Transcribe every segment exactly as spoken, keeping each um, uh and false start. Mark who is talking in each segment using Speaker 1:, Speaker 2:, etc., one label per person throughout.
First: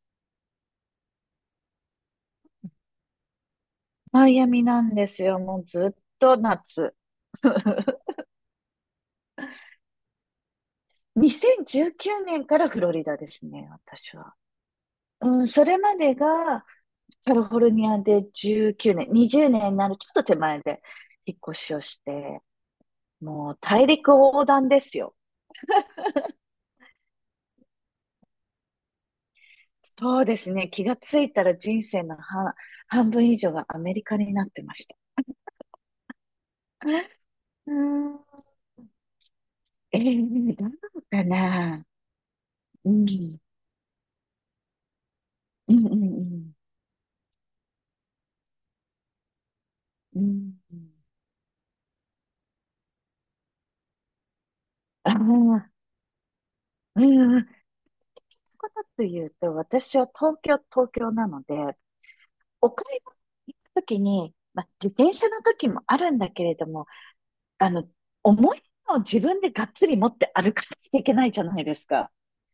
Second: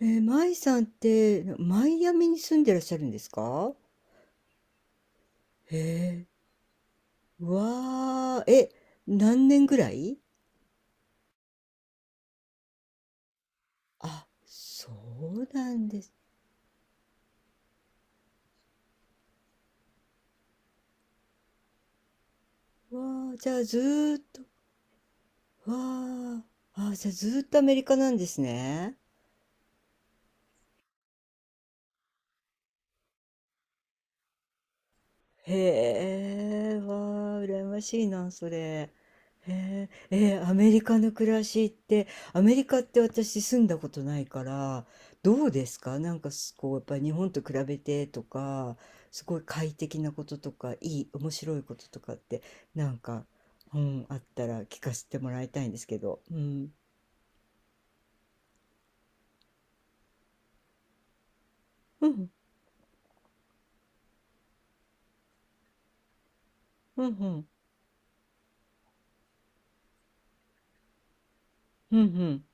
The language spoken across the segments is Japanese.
Speaker 1: えー、マイさんって、マイアミに住んでらっしゃるんですか？
Speaker 2: マイアミなんですよ。もう
Speaker 1: へ
Speaker 2: ずっ
Speaker 1: え。
Speaker 2: と夏。
Speaker 1: うわー。え、何年ぐらい？
Speaker 2: にせんじゅうきゅうねんからフロリダですね、私
Speaker 1: あ、
Speaker 2: は。
Speaker 1: そ
Speaker 2: う
Speaker 1: う
Speaker 2: ん、そ
Speaker 1: な
Speaker 2: れ
Speaker 1: ん
Speaker 2: ま
Speaker 1: です。
Speaker 2: でがカリフォルニアでじゅうきゅうねん、にじゅうねんになるちょっと手前で引っ越しをして、
Speaker 1: わー。じ
Speaker 2: も
Speaker 1: ゃ
Speaker 2: う
Speaker 1: あず
Speaker 2: 大陸
Speaker 1: ーっと、
Speaker 2: 横断ですよ。
Speaker 1: わー、あ、じゃあずーっとアメリカなんですね。
Speaker 2: そうですね、気がついたら人生の半、半分以上がアメリカになってました。
Speaker 1: へえ。わあ、羨
Speaker 2: う
Speaker 1: ましい
Speaker 2: ん、
Speaker 1: な、それ。へ
Speaker 2: え
Speaker 1: え。えーア
Speaker 2: ー、ど
Speaker 1: メリカ
Speaker 2: う
Speaker 1: の
Speaker 2: か
Speaker 1: 暮らしっ
Speaker 2: な。
Speaker 1: て、アメリカっ
Speaker 2: う
Speaker 1: て
Speaker 2: ん、
Speaker 1: 私住んだことないから、どうで
Speaker 2: うん、
Speaker 1: す
Speaker 2: うん、
Speaker 1: か？なん
Speaker 2: う
Speaker 1: か
Speaker 2: ん。
Speaker 1: すこう、やっぱり日本と比べてとか、すごい快適な
Speaker 2: う
Speaker 1: ことと
Speaker 2: ん。
Speaker 1: か、いい、面白いこととかって、なんか、うん、あったら聞かせ
Speaker 2: あ
Speaker 1: てもらいたい
Speaker 2: あ、
Speaker 1: んですけど。うん。
Speaker 2: うん、うん。ことと言うと、私は東京、東京なので、
Speaker 1: うん、
Speaker 2: お買い物に行くときに、まあ、自転車の時もあるんだけれども、
Speaker 1: うん、うん、
Speaker 2: あの、重いのを自分でがっつり持って歩かなきゃいけないじゃないです
Speaker 1: うん、う
Speaker 2: か。
Speaker 1: ん。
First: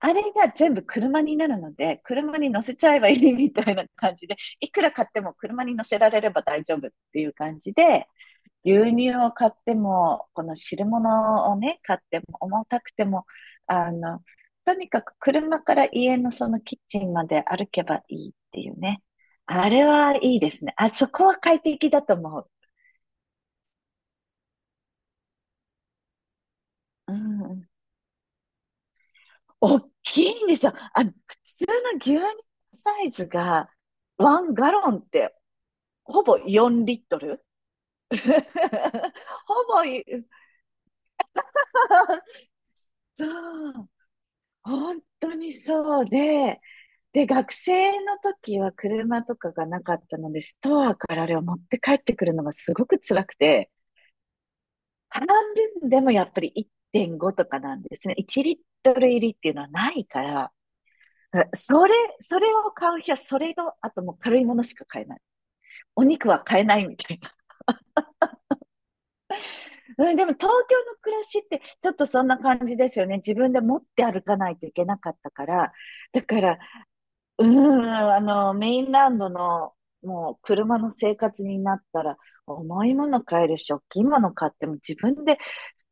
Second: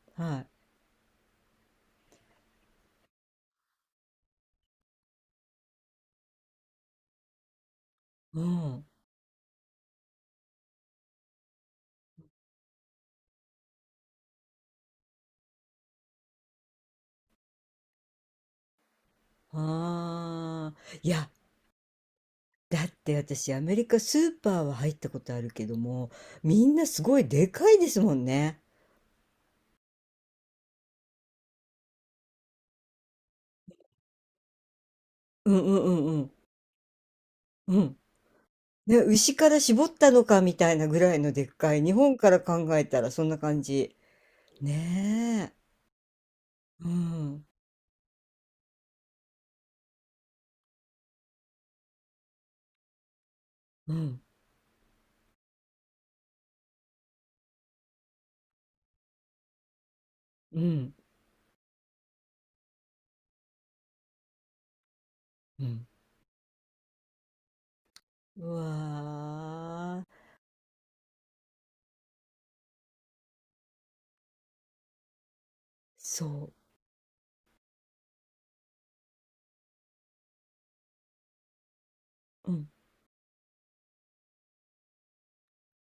Speaker 2: あれ
Speaker 1: はい。
Speaker 2: が全部車になるので、車に乗せちゃえばいいみたいな感じで、いくら買っても車に乗せられれば大丈夫っていう感じで、
Speaker 1: うん。
Speaker 2: 牛乳を買っても、この汁物をね、買っても、重たくても、あの、とにかく車から家のそのキッチンまで歩けばいいっていうね。あれはいいです
Speaker 1: あ
Speaker 2: ね。
Speaker 1: あ。
Speaker 2: あ
Speaker 1: い
Speaker 2: そこ
Speaker 1: や、
Speaker 2: は快適だと思う。
Speaker 1: だって私アメリカスーパーは入ったことあるけども、みんなす
Speaker 2: う
Speaker 1: ごいでか
Speaker 2: ん。
Speaker 1: いですもんね。
Speaker 2: 大きいんですよ。あの、普通の牛乳サイズが、ワンガロンって
Speaker 1: うんうんうんう
Speaker 2: ほ
Speaker 1: ん
Speaker 2: ぼよんリットル
Speaker 1: うん。ね、牛から
Speaker 2: ほ
Speaker 1: 絞
Speaker 2: ぼ
Speaker 1: っ
Speaker 2: い、
Speaker 1: たのかみたいなぐらいのでっかい。日本 から考えたらそ
Speaker 2: そ
Speaker 1: んな感
Speaker 2: う。
Speaker 1: じ。
Speaker 2: 本当
Speaker 1: ね
Speaker 2: に
Speaker 1: え。
Speaker 2: そうで、
Speaker 1: う
Speaker 2: で、
Speaker 1: ん
Speaker 2: 学生の時は車とかがなかったので、ストアからあれを持って帰ってくるのがすごく辛くて、
Speaker 1: うん
Speaker 2: 半分でもやっぱりいってんごとかなんですね。いちリットル入りっていうのはないから、
Speaker 1: うん
Speaker 2: それ、それを買う日はそれと、あともう軽いものしか買えない。
Speaker 1: うん。
Speaker 2: お肉は買えないみたいな。
Speaker 1: う わ
Speaker 2: うん、
Speaker 1: ー。
Speaker 2: でも東京の暮らしってちょっとそんな感じですよね。自分で持って歩かないといけなかったから。だか
Speaker 1: そ
Speaker 2: らうーん、あの、メインランドの、もう、車の生活になったら、
Speaker 1: う。うん。
Speaker 2: 重いもの買えるし、大きいもの買っても自分で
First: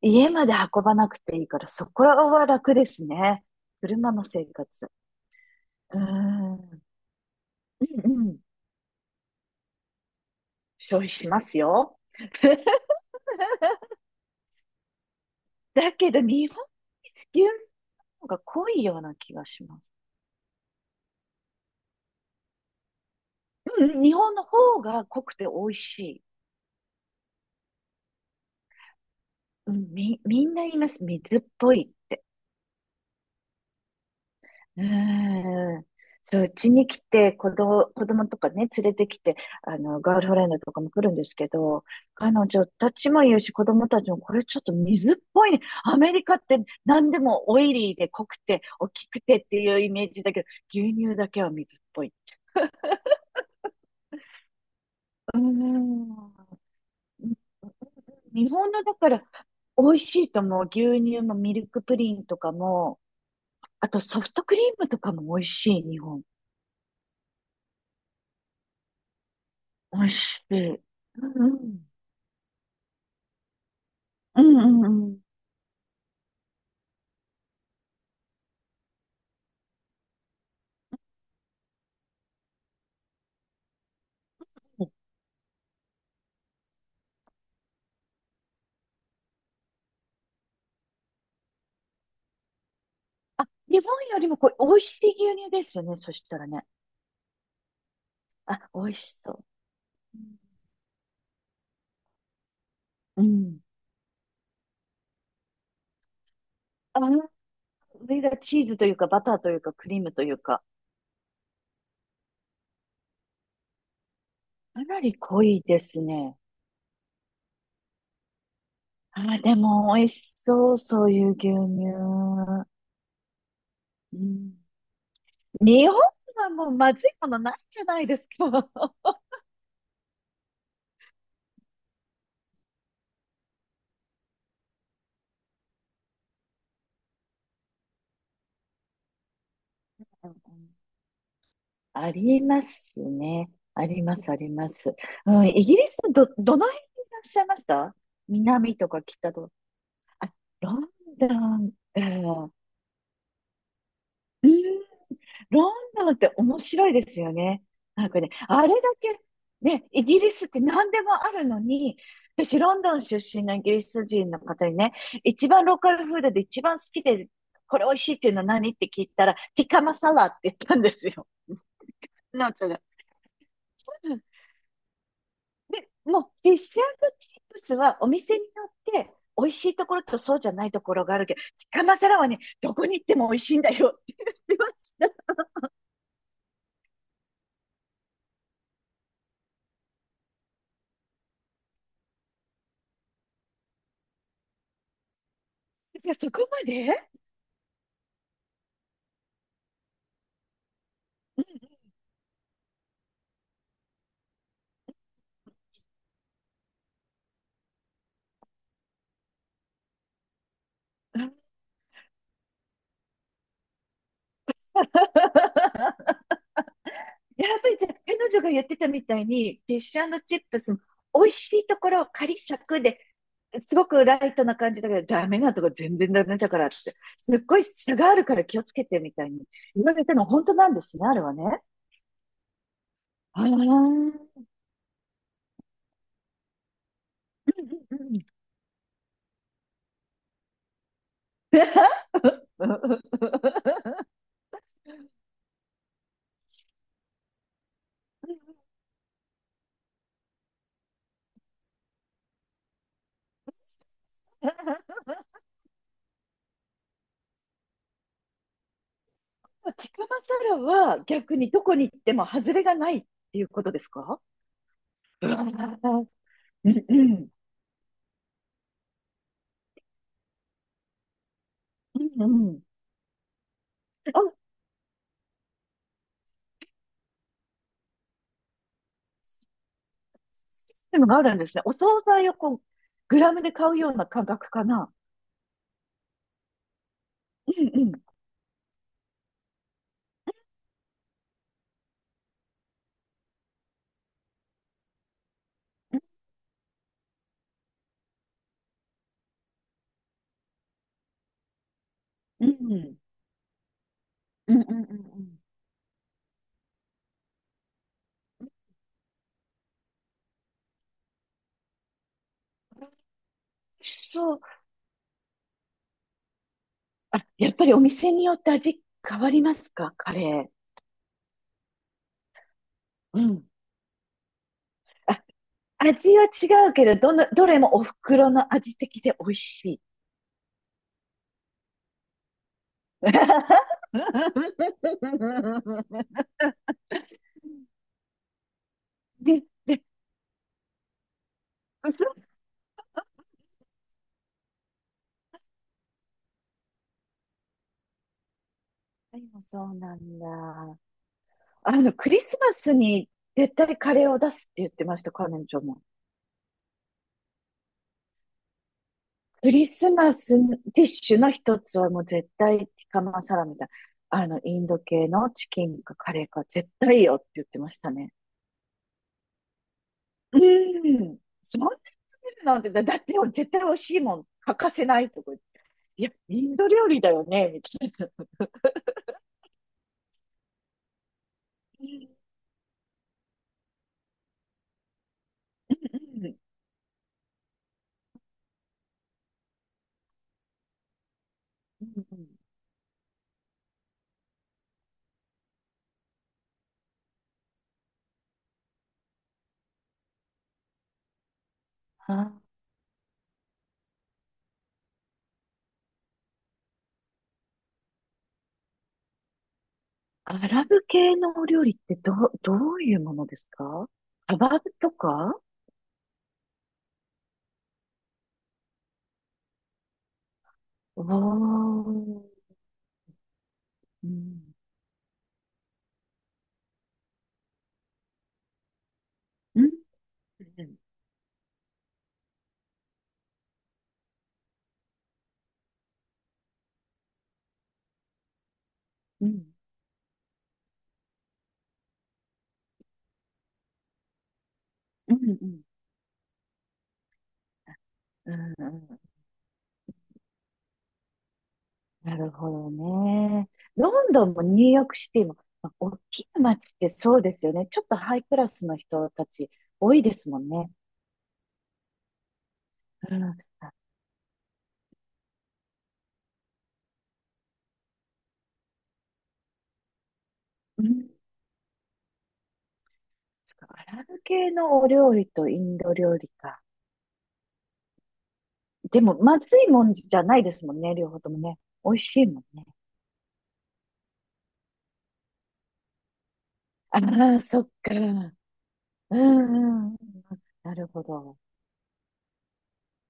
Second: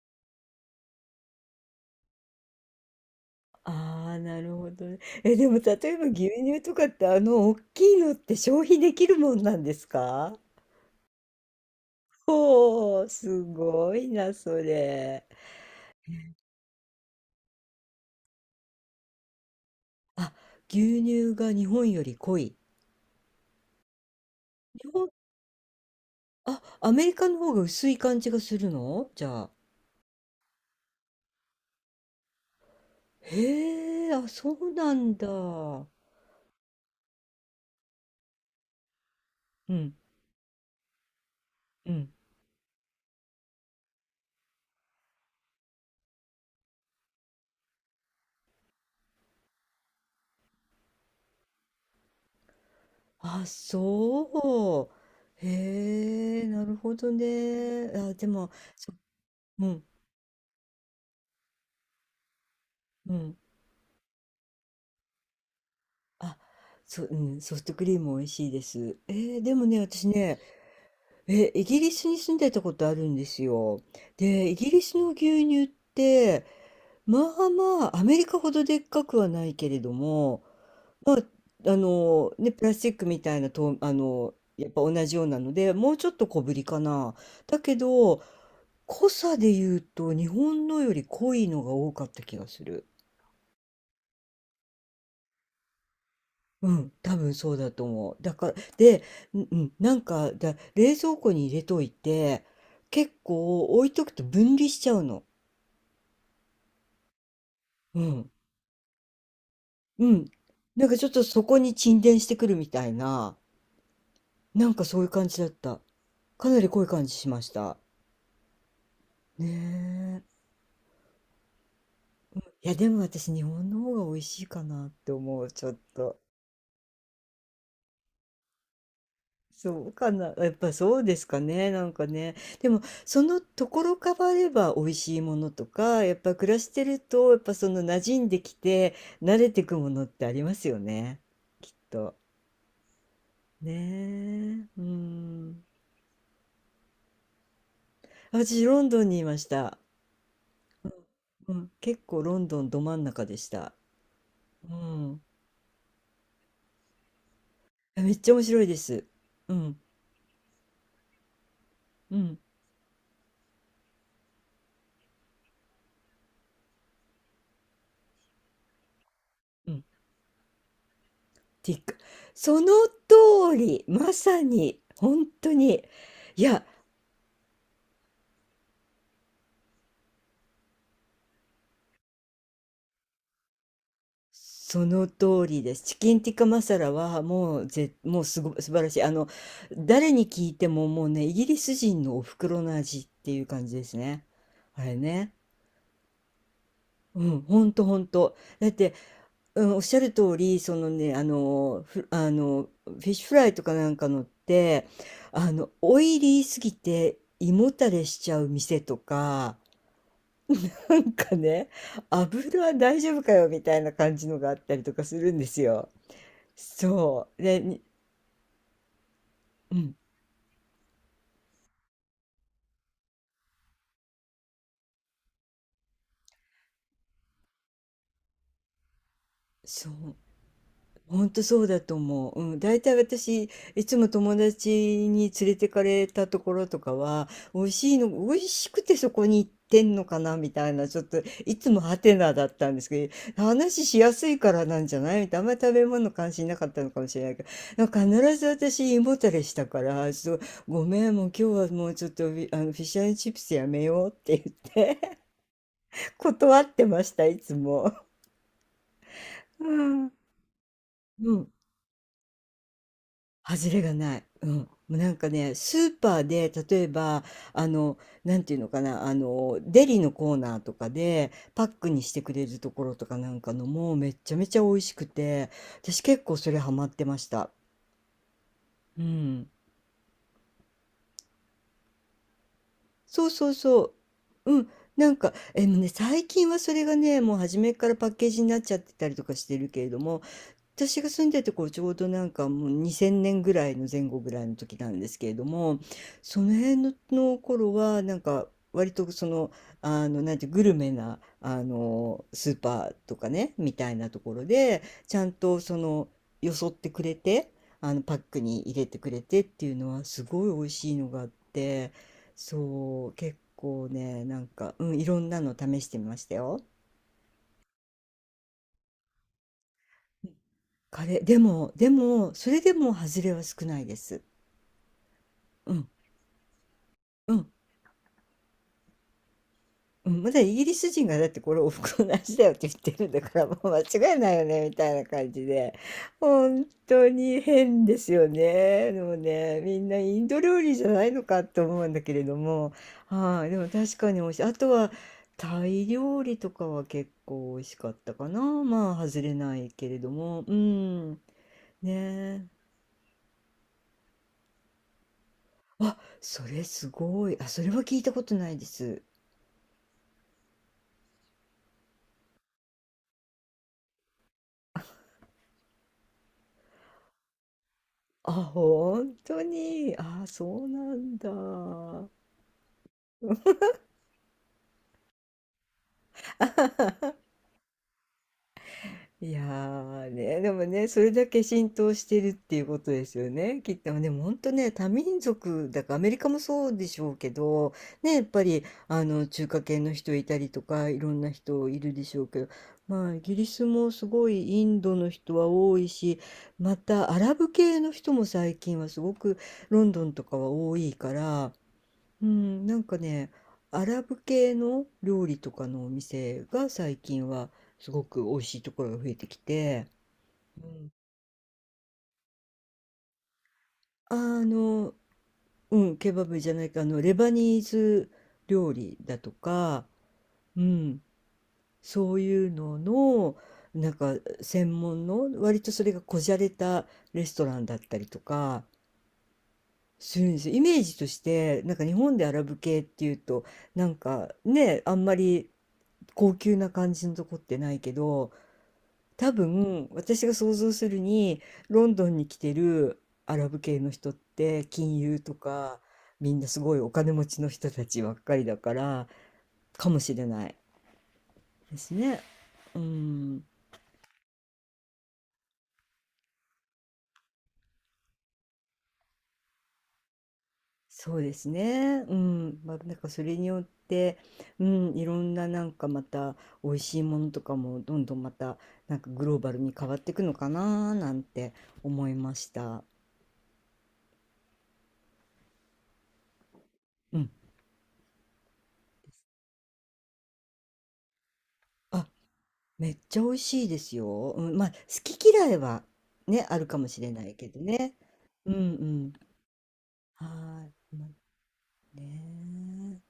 Speaker 2: 家まで運ばなくていいから、そこは楽ですね。
Speaker 1: あ
Speaker 2: 車
Speaker 1: あ、
Speaker 2: の
Speaker 1: な
Speaker 2: 生
Speaker 1: るほど
Speaker 2: 活。
Speaker 1: ね。え、でも例え
Speaker 2: うー
Speaker 1: ば牛
Speaker 2: ん、う
Speaker 1: 乳と
Speaker 2: ん
Speaker 1: かってあの大きい
Speaker 2: う
Speaker 1: のって
Speaker 2: ん、
Speaker 1: 消費できるもんなんですか？
Speaker 2: 消費しますよ。
Speaker 1: おー、すごいな、それ。
Speaker 2: だけど、日本、牛乳の方が濃いような気がします。
Speaker 1: あ、牛乳が日本より濃い。
Speaker 2: うん、日本の方
Speaker 1: 日
Speaker 2: が
Speaker 1: 本、
Speaker 2: 濃くて美味しい。
Speaker 1: あ、アメリカの方が薄い感じがするのじゃあ。
Speaker 2: うん、み、みんな言います。水っぽいって。
Speaker 1: へえ、あ、そう
Speaker 2: う
Speaker 1: なんだ。
Speaker 2: ーん。
Speaker 1: う
Speaker 2: そう、うちに来て、子供、子供とかね、連れてきて、あ
Speaker 1: ん、
Speaker 2: の、ガールフレンドとかも来るんですけど、
Speaker 1: うん。
Speaker 2: 彼女たちも言うし、子供たちも、これちょっと水っぽいね。アメリカって何でもオイリーで濃くて、大きくてっていうイメージだけど、牛乳だけは水っぽい。
Speaker 1: あ、そ
Speaker 2: うー
Speaker 1: う。へえ、
Speaker 2: ん。
Speaker 1: なるほどね。あ、でも、
Speaker 2: 日本の
Speaker 1: そ、
Speaker 2: だから、
Speaker 1: う
Speaker 2: 美
Speaker 1: ん、
Speaker 2: 味しいと思う。牛乳もミルクプリンとかも、
Speaker 1: うん。
Speaker 2: あとソフトクリームとかも美味しい、日本。
Speaker 1: あ、そ、うん、ソフトクリーム美味しいです。えー、でもね、
Speaker 2: 美
Speaker 1: 私
Speaker 2: 味
Speaker 1: ね、
Speaker 2: しい。うんう
Speaker 1: え、イギ
Speaker 2: ん
Speaker 1: リスに住んでたことあるんですよ。
Speaker 2: う
Speaker 1: で、イ
Speaker 2: ん
Speaker 1: ギリ
Speaker 2: う
Speaker 1: ス
Speaker 2: んう
Speaker 1: の
Speaker 2: ん。
Speaker 1: 牛乳って、まあまあ、アメリカほどでっかくはないけれども、まあ、あの、ね、プラスチックみたいなと、あの、やっぱ同じようなので、もうちょっと小ぶりかな。だけど、濃さで言うと、日本のより濃いのが多かった気がする。
Speaker 2: 日本よりもこう、美味しい牛乳ですよね。そしたらね。
Speaker 1: うん、多分そうだと思う。だから、
Speaker 2: あ、美味
Speaker 1: で、
Speaker 2: しそ
Speaker 1: う
Speaker 2: う。
Speaker 1: んうん、なんか、だ、冷蔵庫に入れといて、結
Speaker 2: うん。
Speaker 1: 構置いとくと分離しちゃうの。
Speaker 2: あの
Speaker 1: う
Speaker 2: 上
Speaker 1: ん。
Speaker 2: がチーズというか、バターというか、クリー
Speaker 1: う
Speaker 2: ムと
Speaker 1: ん。
Speaker 2: いうか、
Speaker 1: なんかちょっとそこに沈殿してくるみたいな、なんか
Speaker 2: かな
Speaker 1: そういう
Speaker 2: り
Speaker 1: 感じ
Speaker 2: 濃
Speaker 1: だっ
Speaker 2: いで
Speaker 1: た。
Speaker 2: すね。
Speaker 1: かなり濃い感じしました。
Speaker 2: あ、
Speaker 1: ね
Speaker 2: でも美味
Speaker 1: え。
Speaker 2: しそう、そういう牛乳。
Speaker 1: いや、でも私、日本の方が
Speaker 2: う
Speaker 1: 美味しい
Speaker 2: ん、
Speaker 1: かなって思う、ちょっ
Speaker 2: 日本
Speaker 1: と。
Speaker 2: はもうまずいものないじゃないですか。
Speaker 1: そうかな。やっぱそうですかね。なんかね。でも、そのところ変われば美味しいものとか、やっぱ暮らしてると、やっぱその馴染んできて、慣れてくものって
Speaker 2: う
Speaker 1: ありますよ
Speaker 2: ん。
Speaker 1: ね。きっ
Speaker 2: あ
Speaker 1: と。
Speaker 2: りますね。
Speaker 1: ね
Speaker 2: あります、あり
Speaker 1: え。
Speaker 2: ま
Speaker 1: う
Speaker 2: す。うん、
Speaker 1: ん。
Speaker 2: イギリスど、どの辺にいらっしゃいました？
Speaker 1: 私、
Speaker 2: 南
Speaker 1: ロン
Speaker 2: と
Speaker 1: ド
Speaker 2: か
Speaker 1: ンにい
Speaker 2: 北
Speaker 1: まし
Speaker 2: と？
Speaker 1: た。
Speaker 2: あ、ロンド
Speaker 1: うん、
Speaker 2: ン
Speaker 1: 結構ロン
Speaker 2: か。
Speaker 1: ドンど真ん中でした。
Speaker 2: うん、
Speaker 1: うん。
Speaker 2: ロンドンって面白いですよね。な
Speaker 1: め
Speaker 2: ん
Speaker 1: っ
Speaker 2: かね、
Speaker 1: ちゃ面白
Speaker 2: あ
Speaker 1: い
Speaker 2: れだ
Speaker 1: です。
Speaker 2: け、
Speaker 1: うん、
Speaker 2: ね、イギリスって何でもあるのに、
Speaker 1: うん、
Speaker 2: 私、ロンドン出身のイギリス人の方にね、一番ローカルフードで一番好きで、これ美味しいっていうのは何？って聞いたら、ティ
Speaker 1: う
Speaker 2: カ
Speaker 1: ん。
Speaker 2: マサラって言ったんですよ。
Speaker 1: ティック。
Speaker 2: なお
Speaker 1: そ
Speaker 2: ちゃ
Speaker 1: の
Speaker 2: んが。
Speaker 1: 通り、まさに、本当に。
Speaker 2: もう、
Speaker 1: い
Speaker 2: フィッ
Speaker 1: や、
Speaker 2: シュチップスはお店によって美味しいところとそうじゃないところがあるけど、ティカマサラはね、どこに行っても美味しいんだよって言ってま
Speaker 1: そ
Speaker 2: し
Speaker 1: の
Speaker 2: た。
Speaker 1: 通りです。チキンティッカマサラはもうぜ、もうすご、素晴らしい。あの、誰に聞いてももうね、イギリス人のお袋の味っていう感じですね。あれね。
Speaker 2: いや、そこまで や
Speaker 1: うん、ほんとほんと。だって、うん、おっしゃる通り、そのね、あの、ふあの、フィッシュフライとかなんかのって、あの、オイリーすぎて胃もたれしちゃう店とか、なんかね、油は大丈夫かよみたいな感じのがあったりとかするんですよ。そう。で、
Speaker 2: っぱり
Speaker 1: に
Speaker 2: じゃあ、彼女が言ってたみたいに、フ
Speaker 1: う
Speaker 2: ィッ
Speaker 1: ん、
Speaker 2: シュチップスも美味しいところ、カリサクで、すごくライトな感じだけど、ダメなとこ全然ダメだからって、すっごい差があるから気をつけてみたいに言
Speaker 1: そ
Speaker 2: われた
Speaker 1: う。
Speaker 2: の本当なんですね、あれ
Speaker 1: ほん
Speaker 2: は
Speaker 1: とそ
Speaker 2: ね。
Speaker 1: うだと思う。うん、大体
Speaker 2: あ
Speaker 1: 私、いつも友
Speaker 2: あ。
Speaker 1: 達に連れてかれたところとかは、美味しいの、美味しくてそこに行ってんのかなみたいな、ちょっと、いつもハテナだったんですけど、話しやすいからなんじゃないみたいな、あんまり食べ物関心なかったのかもしれないけど、なんか必ず私、胃もたれしたから、ちょっと、ごめん、もう今日はもうちょっとフィ、あの、フィッシュチップスやめようって言って 断ってました、いつも。う
Speaker 2: ティカ
Speaker 1: ん。
Speaker 2: マサラは
Speaker 1: う
Speaker 2: 逆
Speaker 1: ん、
Speaker 2: にどこに行っても外れがないっていうこ
Speaker 1: 外
Speaker 2: とで
Speaker 1: れ
Speaker 2: す
Speaker 1: がな
Speaker 2: か？
Speaker 1: い。うん。もうなんかね、ス ー
Speaker 2: うん
Speaker 1: パーで、
Speaker 2: う
Speaker 1: 例えば、
Speaker 2: ん
Speaker 1: あの、なんていうのかな、あの、デリのコーナーとかで、パック
Speaker 2: う
Speaker 1: にしてくれ
Speaker 2: んう
Speaker 1: る
Speaker 2: ん。
Speaker 1: ところとかなんかのも、めっ
Speaker 2: あ、
Speaker 1: ちゃめちゃ美味しくて、私結構それハマってました。うん。
Speaker 2: でもあるんですね。お惣菜をこう、グ
Speaker 1: そう
Speaker 2: ラム
Speaker 1: そ
Speaker 2: で
Speaker 1: う
Speaker 2: 買うよ
Speaker 1: そ
Speaker 2: うな感覚
Speaker 1: う。う
Speaker 2: か
Speaker 1: ん。
Speaker 2: な。
Speaker 1: なんか、え、もうね、最近はそれがね、もう初
Speaker 2: う
Speaker 1: めから
Speaker 2: ん
Speaker 1: パッケージになっちゃってたりとかしてるけれども、私が住んでて、こちょうどなんかもうにせんねんぐらいの前後ぐらいの時なんですけれども、その辺の、の頃はなんか割とその、あのなんてグルメなあの
Speaker 2: うん。
Speaker 1: スーパ
Speaker 2: う
Speaker 1: ー
Speaker 2: ん。
Speaker 1: とかねみたいなところ
Speaker 2: うんうんう
Speaker 1: で
Speaker 2: んう
Speaker 1: ちゃん
Speaker 2: ん。
Speaker 1: とそのよそってくれて、あのパックに入れてくれてっていうのはすごい美味しいのがあって、そう結構ね、
Speaker 2: そ
Speaker 1: な
Speaker 2: う。
Speaker 1: んか、うん、いろんなの試してみましたよ。
Speaker 2: あ、やっぱりお店によって味変わりますか？カレー。
Speaker 1: カレーでも、でもそれでも
Speaker 2: う
Speaker 1: 外れは
Speaker 2: ん。
Speaker 1: 少ないです。
Speaker 2: あ、
Speaker 1: うん、
Speaker 2: 味は違うけど、どの、
Speaker 1: う
Speaker 2: ど
Speaker 1: ん、
Speaker 2: れもお袋の味的で美味しい。
Speaker 1: うん、まだイギリス人がだって、これおふくろの味だよって言ってるんだから、もう間 違いないよねみたいな感じで。本当に変ですよね、でも
Speaker 2: で、
Speaker 1: ね。み
Speaker 2: で、
Speaker 1: んなインド料理じゃないのかと思うんだけれども。はい、でも確かに美味しい。あとはタイ料理とかは結構美味しかったかな。まあ
Speaker 2: う
Speaker 1: 外
Speaker 2: ん
Speaker 1: れ
Speaker 2: も
Speaker 1: な
Speaker 2: そ
Speaker 1: い
Speaker 2: う
Speaker 1: け
Speaker 2: な
Speaker 1: れど
Speaker 2: ん
Speaker 1: も。う
Speaker 2: だ。
Speaker 1: ん、ね
Speaker 2: あの、クリス
Speaker 1: え。
Speaker 2: マスに絶対カレーを出すって言ってました、彼女も。
Speaker 1: あ、それすごい。あ、それは聞いたことないです。
Speaker 2: クリスマスディッシュの一つはもう絶対ティカマサラみたいな。あの、インド系のチキンかカレーか絶対いいよって言ってましたね。
Speaker 1: あ、本当に。あ、
Speaker 2: う
Speaker 1: そうなん
Speaker 2: ん。
Speaker 1: だ。
Speaker 2: そんなに食べるなんて、だだって絶対美味しいもん欠かせないとか言って。いや、インド料理だよね、みたいな。
Speaker 1: いやーね、でもね、それだけ浸
Speaker 2: う
Speaker 1: 透し
Speaker 2: ん
Speaker 1: てるっていうことですよね。きっと、でも本当ね、多民族だから、アメリ
Speaker 2: う
Speaker 1: カ
Speaker 2: ん
Speaker 1: もそうでしょうけど、ね、やっぱり、あの、中華系の人いたりとか、いろんな人い
Speaker 2: う
Speaker 1: るで
Speaker 2: んう
Speaker 1: しょう
Speaker 2: ん。
Speaker 1: けど、まあ、イギリスもすごいインドの人は多いし、また、アラブ系の人も最近はすごくロンドンとかは多いから、う
Speaker 2: あ、
Speaker 1: ん、なんかね、アラブ系の料理とかのお店が最近はすごく美味しいところが増えてきて、
Speaker 2: ア
Speaker 1: う
Speaker 2: ラブ
Speaker 1: ん。
Speaker 2: 系のお料理ってどう、どういうものですか？カ
Speaker 1: あ
Speaker 2: バブと
Speaker 1: の、
Speaker 2: か？
Speaker 1: うん、ケバブじゃないか、あの、レバニーズ料理だとか、うん、
Speaker 2: お
Speaker 1: そう
Speaker 2: ー。
Speaker 1: いうのの、なん
Speaker 2: う
Speaker 1: か
Speaker 2: ん。
Speaker 1: 専門の、割とそれがこじゃれたレストランだったりとか、
Speaker 2: うん。
Speaker 1: するんですよ。イ
Speaker 2: うん。
Speaker 1: メージとして、なんか日本でアラブ系っていうと、なんかね、あんまり高級な感じのとこってないけど、
Speaker 2: う
Speaker 1: 多
Speaker 2: ん。
Speaker 1: 分私が想像するに、ロンドンに来てるアラブ系の人って金
Speaker 2: う
Speaker 1: 融と
Speaker 2: ん。うん。
Speaker 1: か、みんなすごいお金持ちの人たちばっ
Speaker 2: う
Speaker 1: かり
Speaker 2: ん。
Speaker 1: だ
Speaker 2: う
Speaker 1: から、
Speaker 2: ん。
Speaker 1: かもしれないです
Speaker 2: な
Speaker 1: ね。
Speaker 2: るほど
Speaker 1: うん、
Speaker 2: ね。ロンドンもニューヨークシティも、まあ大きな街ってそうですよね。ちょっとハイクラスの人たち多いですもんね。
Speaker 1: そうですね。うん、まあ、なんか
Speaker 2: う
Speaker 1: そ
Speaker 2: ん。
Speaker 1: れによっ
Speaker 2: あ、
Speaker 1: て、うん、いろんな、なんかまた美味しいものとかもどんどんまた、なんかグローバルに変わっていくのか
Speaker 2: う
Speaker 1: な
Speaker 2: ん。
Speaker 1: なんて思いました。
Speaker 2: そっか。アラブ系のお料理とインド料理か。
Speaker 1: うん。
Speaker 2: でも、まずいもんじゃないですもんね。両方ともね。美味
Speaker 1: あ、
Speaker 2: しいもんね。
Speaker 1: めっちゃ美味しいですよ。うん、まあ、好き嫌いはね、あるかも
Speaker 2: あ
Speaker 1: しれない
Speaker 2: あ、
Speaker 1: けど
Speaker 2: そっか。
Speaker 1: ね。
Speaker 2: うん
Speaker 1: うんうん。
Speaker 2: うんうん。
Speaker 1: はー
Speaker 2: なる
Speaker 1: い。
Speaker 2: ほ
Speaker 1: ま
Speaker 2: ど。
Speaker 1: あね。